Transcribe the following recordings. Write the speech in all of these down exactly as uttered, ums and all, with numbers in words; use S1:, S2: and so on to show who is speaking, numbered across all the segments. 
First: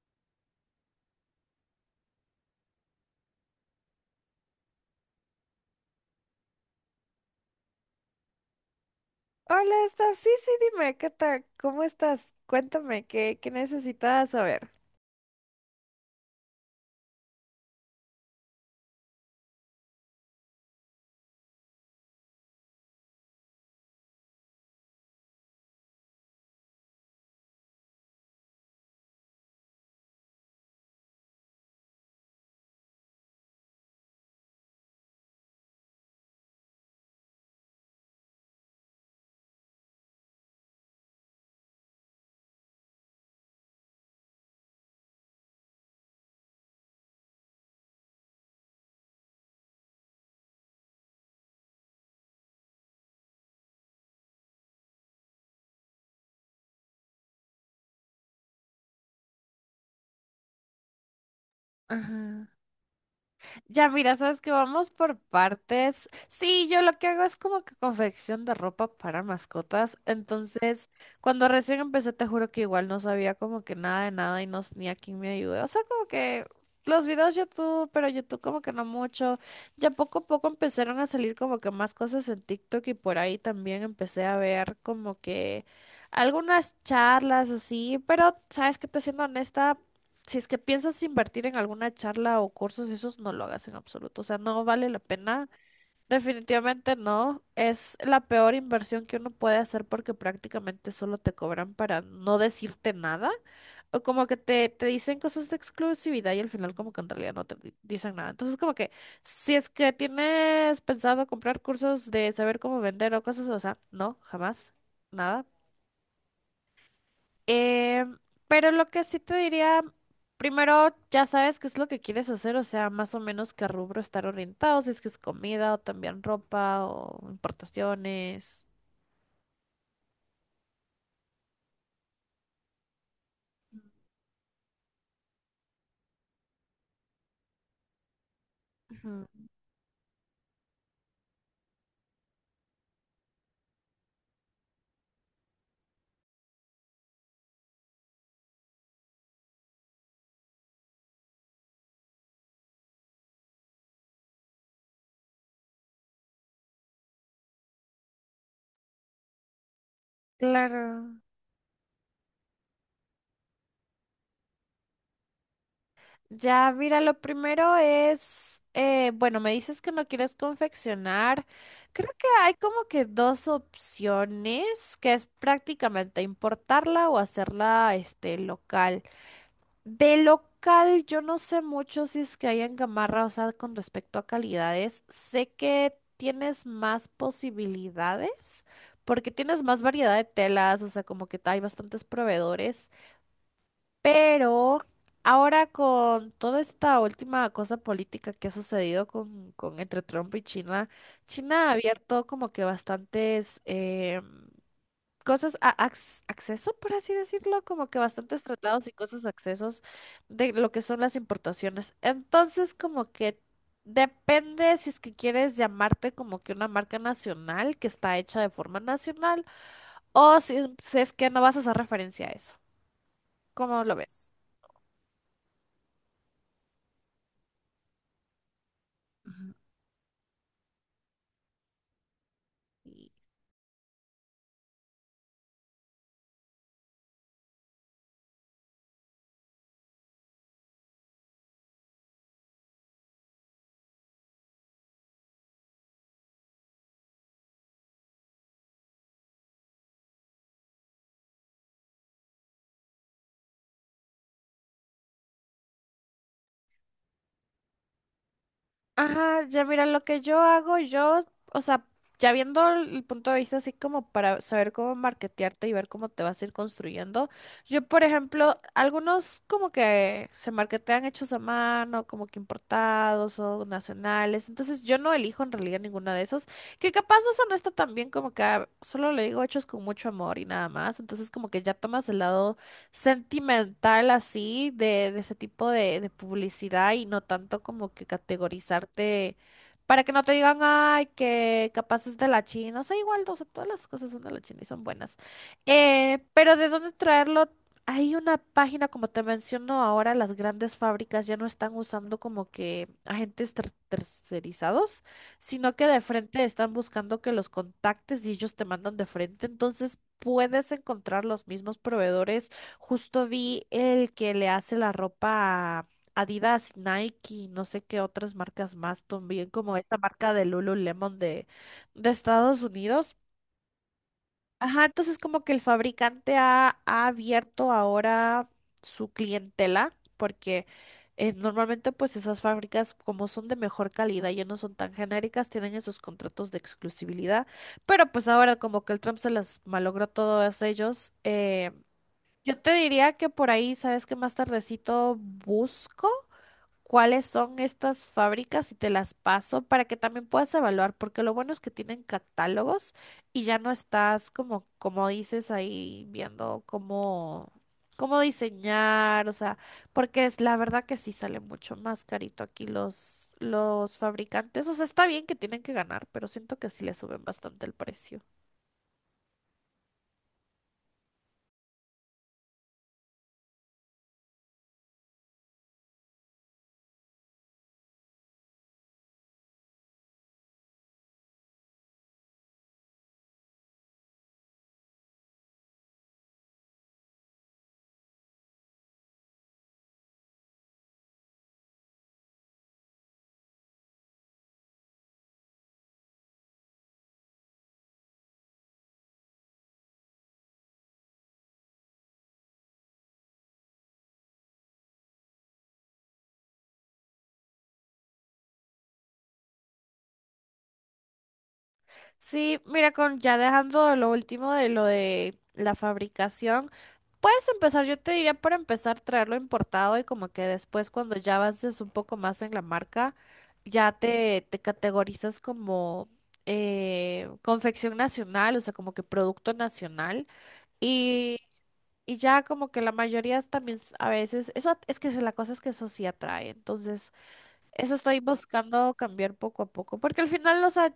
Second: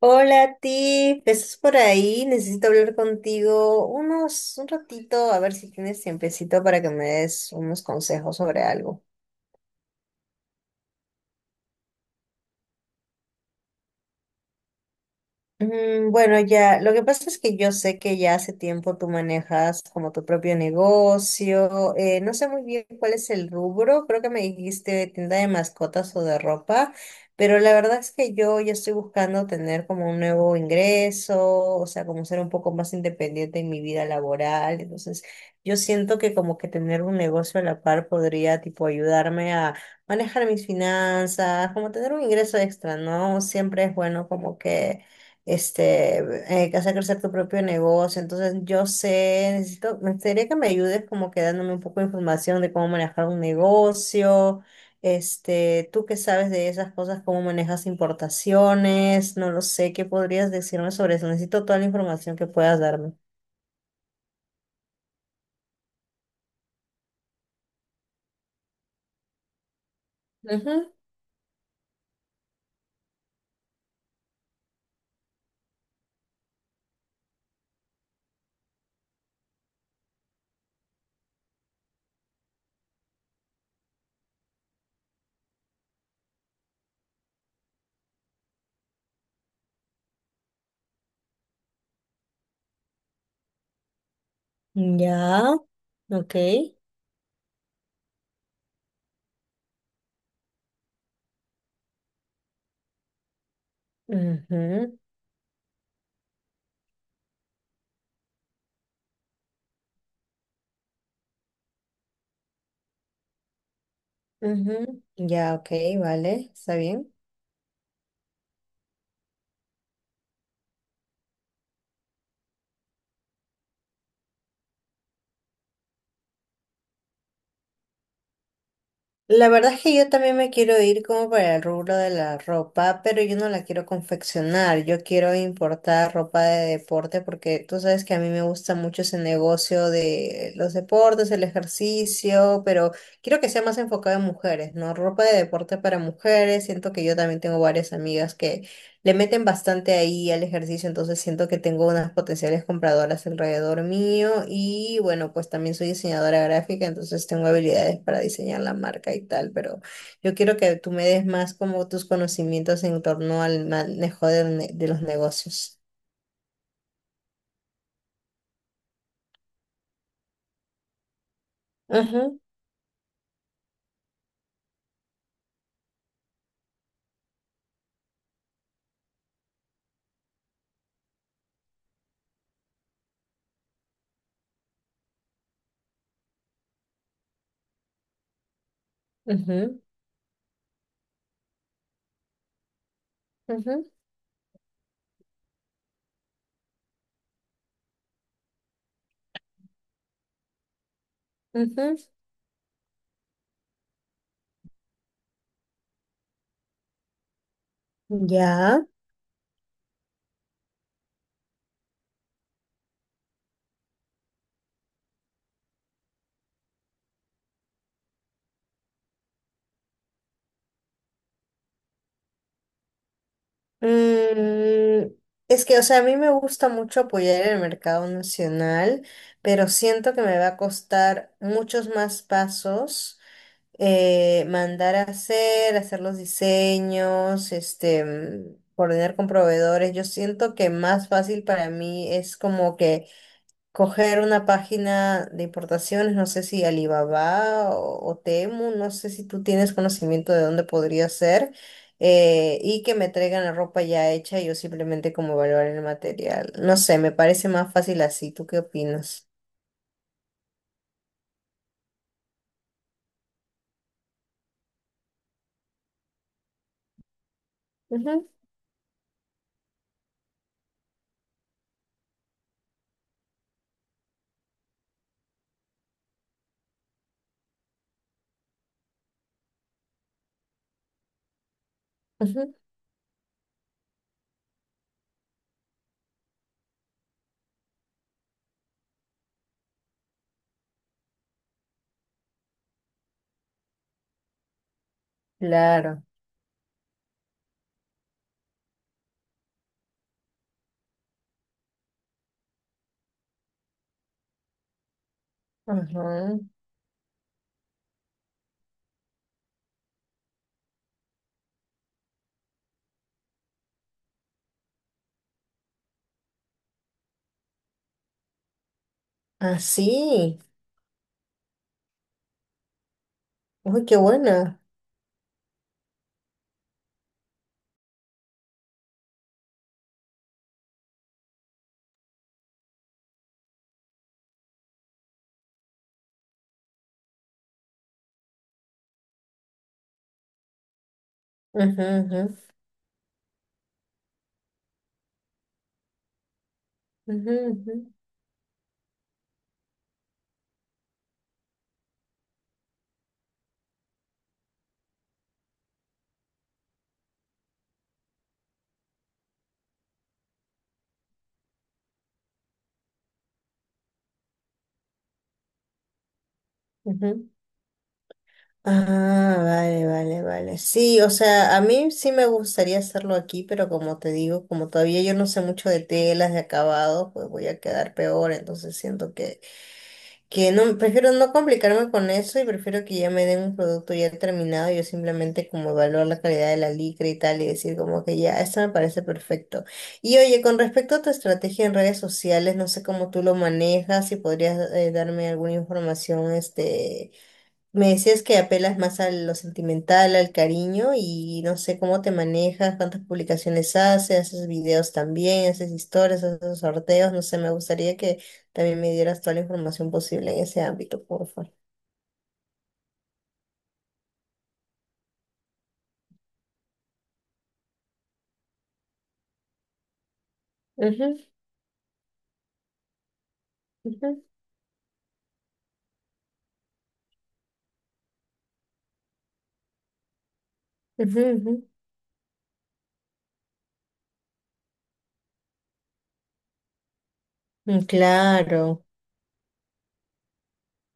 S1: Hola, Tiff, ¿estás por ahí? Necesito hablar contigo unos, un ratito, a ver si tienes tiempecito para que me des unos consejos sobre algo.
S2: Hola, Steph. Sí, sí, dime, ¿qué tal? ¿Cómo estás? Cuéntame, ¿qué, qué necesitas saber?
S1: Mm, Bueno, ya, lo que pasa es que yo sé que ya hace tiempo tú manejas como tu propio negocio. Eh, no sé muy bien cuál es el rubro, creo que me dijiste tienda de mascotas o de ropa, pero la verdad es que yo ya estoy buscando tener como un nuevo ingreso, o sea, como ser un poco más independiente en mi vida laboral. Entonces, yo siento que como que tener un negocio a la par podría tipo ayudarme a manejar mis finanzas, como tener un ingreso extra, ¿no? Siempre es bueno como que este, eh, que hacer crecer tu propio negocio. Entonces, yo sé, necesito, me gustaría que me ayudes como que dándome un poco de información de cómo manejar un negocio. Este, tú qué sabes de esas cosas, cómo manejas importaciones, no lo sé, ¿qué podrías decirme sobre eso? Necesito toda la información que
S2: Ajá.
S1: puedas darme.
S2: Ya, mira, sabes que vamos por partes. Sí, yo lo que hago es como que confección de ropa para mascotas. Entonces,
S1: Ujú.
S2: cuando recién empecé, te juro que igual no sabía como que nada de nada y no ni a quién me ayudé. O sea, como que los videos YouTube, pero YouTube como que no mucho. Ya poco a poco empezaron a salir como que más cosas en TikTok y por ahí también empecé a ver como que algunas charlas así. Pero, sabes que te siendo honesta, si es que piensas invertir en alguna charla o cursos, esos no lo hagas en absoluto. O sea, no vale la pena.
S1: Ya, ok.
S2: Definitivamente no. Es la peor inversión que uno puede hacer porque prácticamente solo te cobran para no decirte nada. O como que te, te
S1: Ujú,
S2: dicen cosas de exclusividad y al final como que en realidad no te di- dicen nada. Entonces como que si es que tienes pensado comprar cursos de saber cómo vender o cosas, o sea, no, jamás.
S1: ujú.
S2: Nada,
S1: Ya, ok, vale, está bien.
S2: eh, pero lo que sí te diría, primero ya sabes qué es lo que quieres hacer, o sea, más o menos qué rubro estar orientado, si es que es comida o también ropa o importaciones.
S1: La verdad es que yo también me quiero ir como para el rubro de la ropa, pero yo no la quiero confeccionar, yo quiero importar ropa de deporte porque tú sabes que a mí me gusta mucho ese
S2: Ujú.
S1: negocio de los deportes, el ejercicio, pero quiero que sea más enfocado en mujeres, ¿no? Ropa de deporte para mujeres, siento que yo también tengo varias amigas le meten bastante ahí al ejercicio, entonces siento que tengo unas potenciales compradoras alrededor mío y bueno, pues también soy diseñadora gráfica, entonces tengo habilidades para diseñar la marca y tal, pero yo quiero que
S2: Claro.
S1: tú me des más como tus conocimientos en torno al manejo de, ne- de los negocios.
S2: Ya, mira, lo primero es, eh, bueno, me dices que no quieres confeccionar. Creo que
S1: Ujú,
S2: hay como que dos opciones, que es prácticamente importarla o hacerla, este, local. De local, yo no sé mucho si es que hay en Gamarra, o sea, con respecto a calidades. Sé que tienes más posibilidades porque tienes
S1: ujú,
S2: más variedad de telas, o sea, como que hay bastantes proveedores.
S1: ujú,
S2: Pero ahora con toda esta última cosa política que ha sucedido con, con entre Trump y China, China ha
S1: ujú.
S2: abierto como que bastantes em, cosas, a- ac- acceso, por así decirlo, como que bastantes
S1: Ya.
S2: tratados y cosas accesos de lo que son las importaciones. Entonces, como que depende si es que quieres llamarte como que una marca nacional que está hecha de forma nacional o si, si es que no vas a hacer referencia a eso. ¿Cómo lo ves?
S1: Mm, es que, o sea, a mí me gusta mucho apoyar el mercado nacional,
S2: Ujú.
S1: pero siento que me va a costar muchos más pasos, eh, mandar a hacer, hacer los diseños, este, mm, coordinar con proveedores. Yo siento que más fácil para mí es como que coger una página de importaciones, no sé si Alibaba o, o Temu, no sé si tú tienes conocimiento de dónde podría ser, eh, y que me traigan la ropa ya hecha y yo simplemente como evaluar el material. No sé, me parece más fácil así. ¿Tú qué opinas?
S2: Ajá, ya mira, lo que yo hago, yo, o sea, ya viendo el el punto de vista así como para saber cómo marketearte y ver cómo te vas a ir construyendo, yo, por
S1: Ujú,
S2: ejemplo, algunos como que se marketean hechos a mano, como que importados o nacionales, entonces yo no elijo en realidad ninguno de esos, que capaz eso no está tan bien como que ah, solo le digo hechos con mucho amor y nada más, entonces como que ya tomas el
S1: ujú,
S2: lado sentimental así de, de ese tipo de, de publicidad y no tanto como que categorizarte para que no te digan, ay, que capaz es de la China. O sea, igual, o sea, todas las cosas son de la China y son buenas.
S1: claro.
S2: Eh, pero ¿de dónde traerlo? Hay una página, como te menciono ahora, las grandes fábricas ya no están usando como que agentes ter- tercerizados, sino que de
S1: Ajá.
S2: frente están buscando que los contactes y ellos te mandan de frente. Entonces puedes encontrar los mismos proveedores. Justo vi el que le hace la ropa a Adidas, Nike, no sé qué otras marcas más, también como esta marca
S1: Así.
S2: de Lululemon de, de Estados Unidos.
S1: Uy, qué buena.
S2: Ajá, entonces como que el fabricante ha, ha abierto ahora su clientela, porque eh, normalmente pues esas fábricas como son de mejor calidad y no son tan genéricas, tienen esos contratos de exclusividad, pero pues ahora como que el Trump se las malogró a todos ellos. Eh,
S1: Ujú, ujú,
S2: yo te diría que por ahí, sabes que más tardecito busco cuáles
S1: ujú,
S2: son
S1: ujú,
S2: estas fábricas y te las paso para que también puedas evaluar, porque lo bueno es que tienen catálogos y ya no estás como, como dices ahí viendo cómo, cómo diseñar, o sea, porque es la verdad que sí sale mucho más carito aquí los, los fabricantes. O sea, está bien que tienen que ganar, pero siento que sí le suben
S1: ujú.
S2: bastante el precio.
S1: Ah, vale, vale, vale. Sí, o sea, a mí sí me gustaría hacerlo aquí, pero como te digo, como todavía yo no sé mucho de telas, de acabados, pues voy a quedar peor, entonces siento que, que no, prefiero no complicarme con eso y prefiero que ya me den un producto ya terminado, yo simplemente como evaluar la calidad de la licra y tal y decir como que ya, esto me parece perfecto. Y oye, con respecto a tu estrategia en redes sociales, no sé cómo tú lo manejas, si podrías eh, darme alguna información, este me decías que apelas más a lo sentimental, al cariño y no sé cómo te manejas, cuántas publicaciones haces, haces videos también, haces historias, haces sorteos, no sé, me gustaría que también me dieras toda la información posible en ese ámbito, por favor.
S2: Sí, mira, con ya dejando lo último de lo de la fabricación, puedes empezar, yo te diría para empezar traerlo importado y como que después
S1: Ujú,
S2: cuando ya avances un poco más en la marca, ya
S1: ujú,
S2: te, te categorizas como eh, confección nacional, o sea, como que producto nacional.
S1: ujú,
S2: Y,
S1: ujú.
S2: y ya como que la mayoría también s- a veces, eso at- es que se- la cosa es que eso sí atrae. Entonces,
S1: Mm,
S2: eso estoy
S1: Claro,
S2: buscando cambiar poco a poco, porque al final, o sea,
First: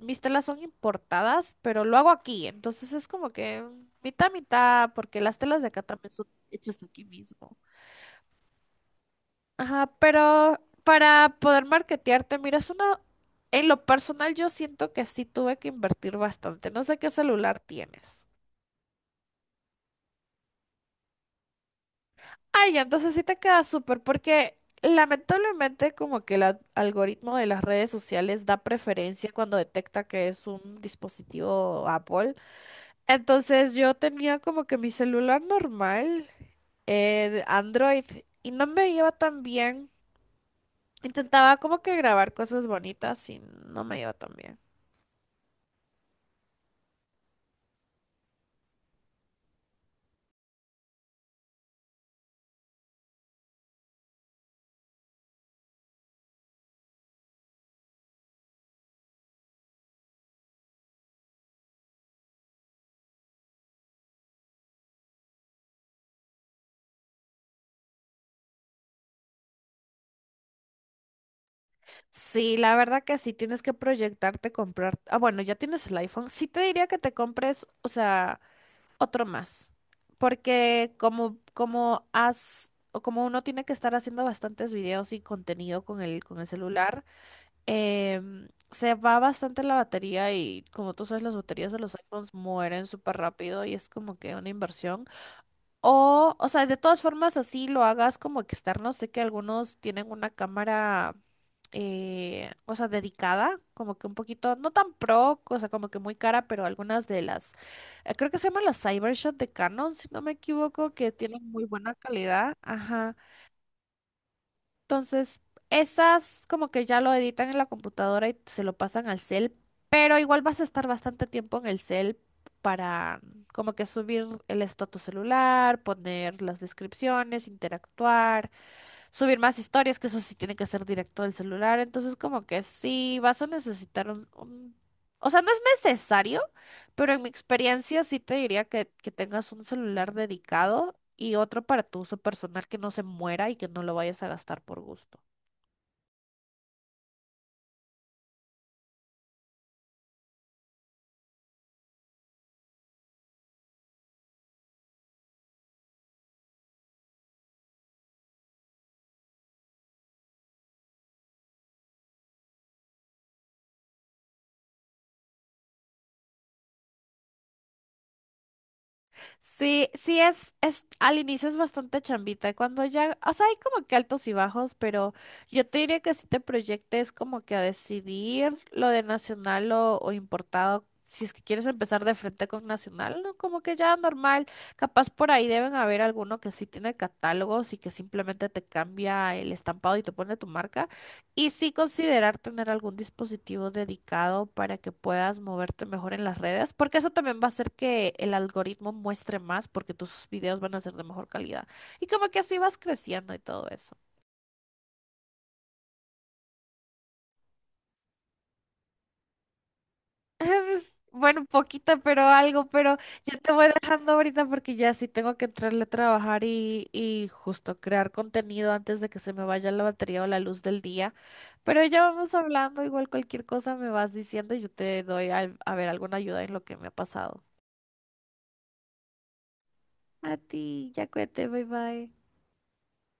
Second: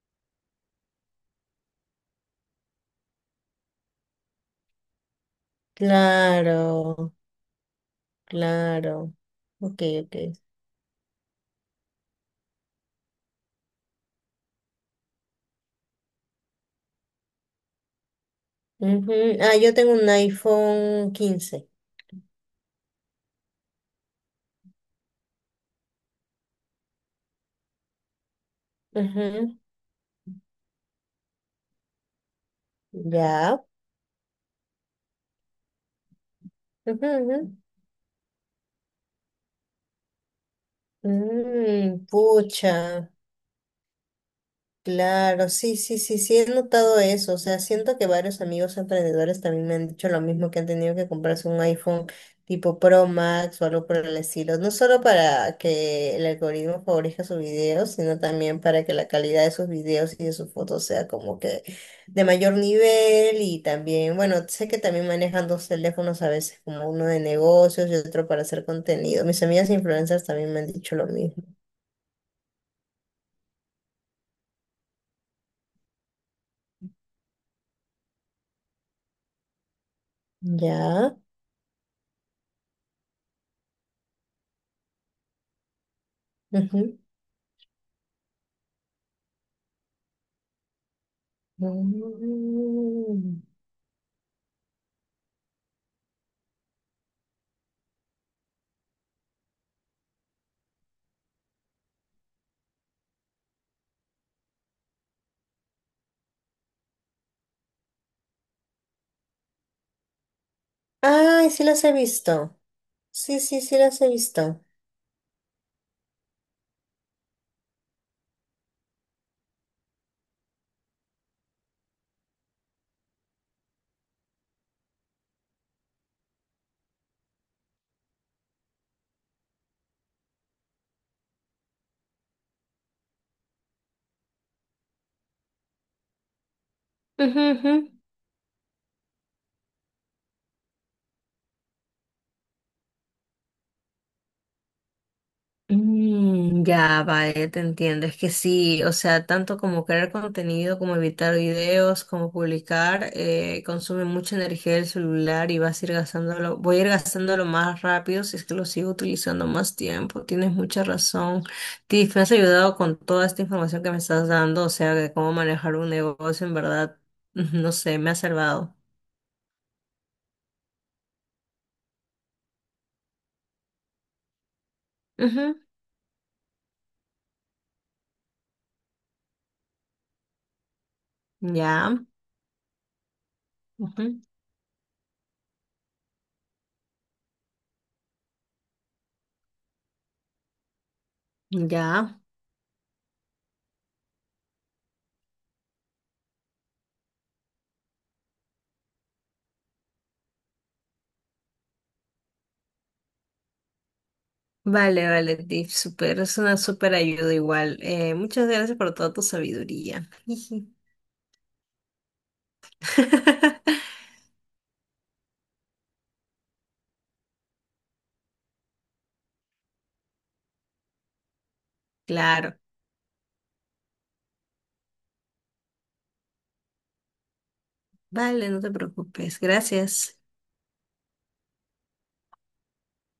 S2: mis telas son importadas, pero lo hago aquí, entonces es como que mitad, mitad, porque las telas de acá también son hechas aquí
S1: claro,
S2: mismo.
S1: claro. Ok,
S2: Ajá,
S1: ok.
S2: pero para poder marketearte, mira, es una... En lo personal, yo siento que sí tuve que invertir bastante. No sé qué celular tienes.
S1: Ujú. Ah, yo tengo un iPhone quince.
S2: Ay, entonces sí te queda súper, porque lamentablemente como que el ad- algoritmo de las redes sociales da preferencia
S1: Ujú.
S2: cuando detecta que es un dispositivo Apple.
S1: Ya.
S2: Entonces yo tenía como que mi celular normal,
S1: Ujú,
S2: eh, de
S1: ujú.
S2: Android, y no me iba tan bien. Intentaba como que
S1: Mm,
S2: grabar cosas
S1: pucha.
S2: bonitas y no me iba tan bien.
S1: Claro, sí, sí, sí, sí, he notado eso. O sea, siento que varios amigos emprendedores también me han dicho lo mismo, que han tenido que comprarse un iPhone tipo Pro Max o algo por el estilo. No solo para que el algoritmo favorezca sus videos, sino también para que la calidad de sus videos y de sus fotos sea como que de mayor nivel. Y también, bueno, sé que también manejan dos teléfonos a veces, como uno de negocios y otro para hacer contenido. Mis amigas influencers también me han dicho lo mismo.
S2: Sí, la verdad que sí, tienes que proyectarte, comprar. Ah, bueno, ya tienes el iPhone. Sí te diría que te compres, o sea... otro más, porque
S1: Ya.
S2: como, como has, o como uno tiene que estar haciendo bastantes videos y contenido con el, con el celular, em, se va bastante la batería y como tú sabes, las baterías de los iPhones mueren súper
S1: Mm.
S2: rápido y es como que una inversión. O, o sea, de todas formas, así lo hagas como externo. Sé que algunos tienen una cámara, eh, o sea, dedicada, como que un poquito, no tan pro, o sea, como que muy cara, pero algunas de las, eh, creo que se llaman las Cybershot de Canon, si no me equivoco, que tienen
S1: Ay, sí
S2: muy
S1: las he
S2: buena calidad.
S1: visto.
S2: Ajá.
S1: Sí, sí, sí las he visto.
S2: Entonces, esas como que ya lo editan en la computadora y se lo pasan al cel, pero igual vas a estar bastante tiempo en el cel para como que subir el estado a tu celular, poner las descripciones, interactuar, subir más historias, que eso sí tiene que ser directo del celular. Entonces, como que sí vas a necesitar un, un- o sea, no es necesario, pero en mi
S1: Ujú, ujú.
S2: experiencia sí te diría que, que tengas un celular dedicado y otro para tu uso personal que no se muera y que no lo vayas a gastar por gusto.
S1: Mm, ya, vale, te entiendo. Es que sí, o sea, tanto como crear contenido, como evitar videos, como publicar, eh, consume mucha energía del celular y vas a ir gastándolo, voy a ir gastándolo más rápido si es que lo sigo utilizando más tiempo. Tienes mucha razón. Tiff, me has ayudado con toda esta información que me estás dando, o sea, de cómo manejar un negocio, en verdad, no sé, me ha salvado.
S2: Sí, sí es, es, al inicio es bastante chambita, cuando ya, o sea, hay como que altos y bajos, pero
S1: Ujú,
S2: yo te diría que si te proyectes como que a decidir lo de nacional o, o importado, si es que quieres
S1: ya,
S2: empezar de frente con nacional, ¿no? Como que ya
S1: ujú,
S2: normal, capaz por ahí deben haber alguno que sí tiene catálogos y que simplemente te cambia el estampado y te pone tu marca. Y sí
S1: ya.
S2: considerar tener algún dispositivo dedicado para que puedas moverte mejor en las redes, porque eso también va a hacer que el algoritmo muestre más, porque tus videos van a ser de mejor calidad. Y como que así vas creciendo y todo eso.
S1: Vale, vale, Tiff, super, es una súper ayuda igual. Eh, muchas gracias por toda tu sabiduría. Jiji.
S2: Bueno, poquita, pero algo, pero yo te voy dejando ahorita porque ya sí tengo que entrarle a trabajar y, y justo crear contenido antes de que se me vaya la batería o la luz del día. Pero ya vamos
S1: Claro,
S2: hablando, igual cualquier cosa me vas diciendo y yo te doy al- a ver alguna ayuda en lo que me ha pasado.
S1: vale, no te preocupes, gracias.
S2: A ti, ya cuídate, bye bye.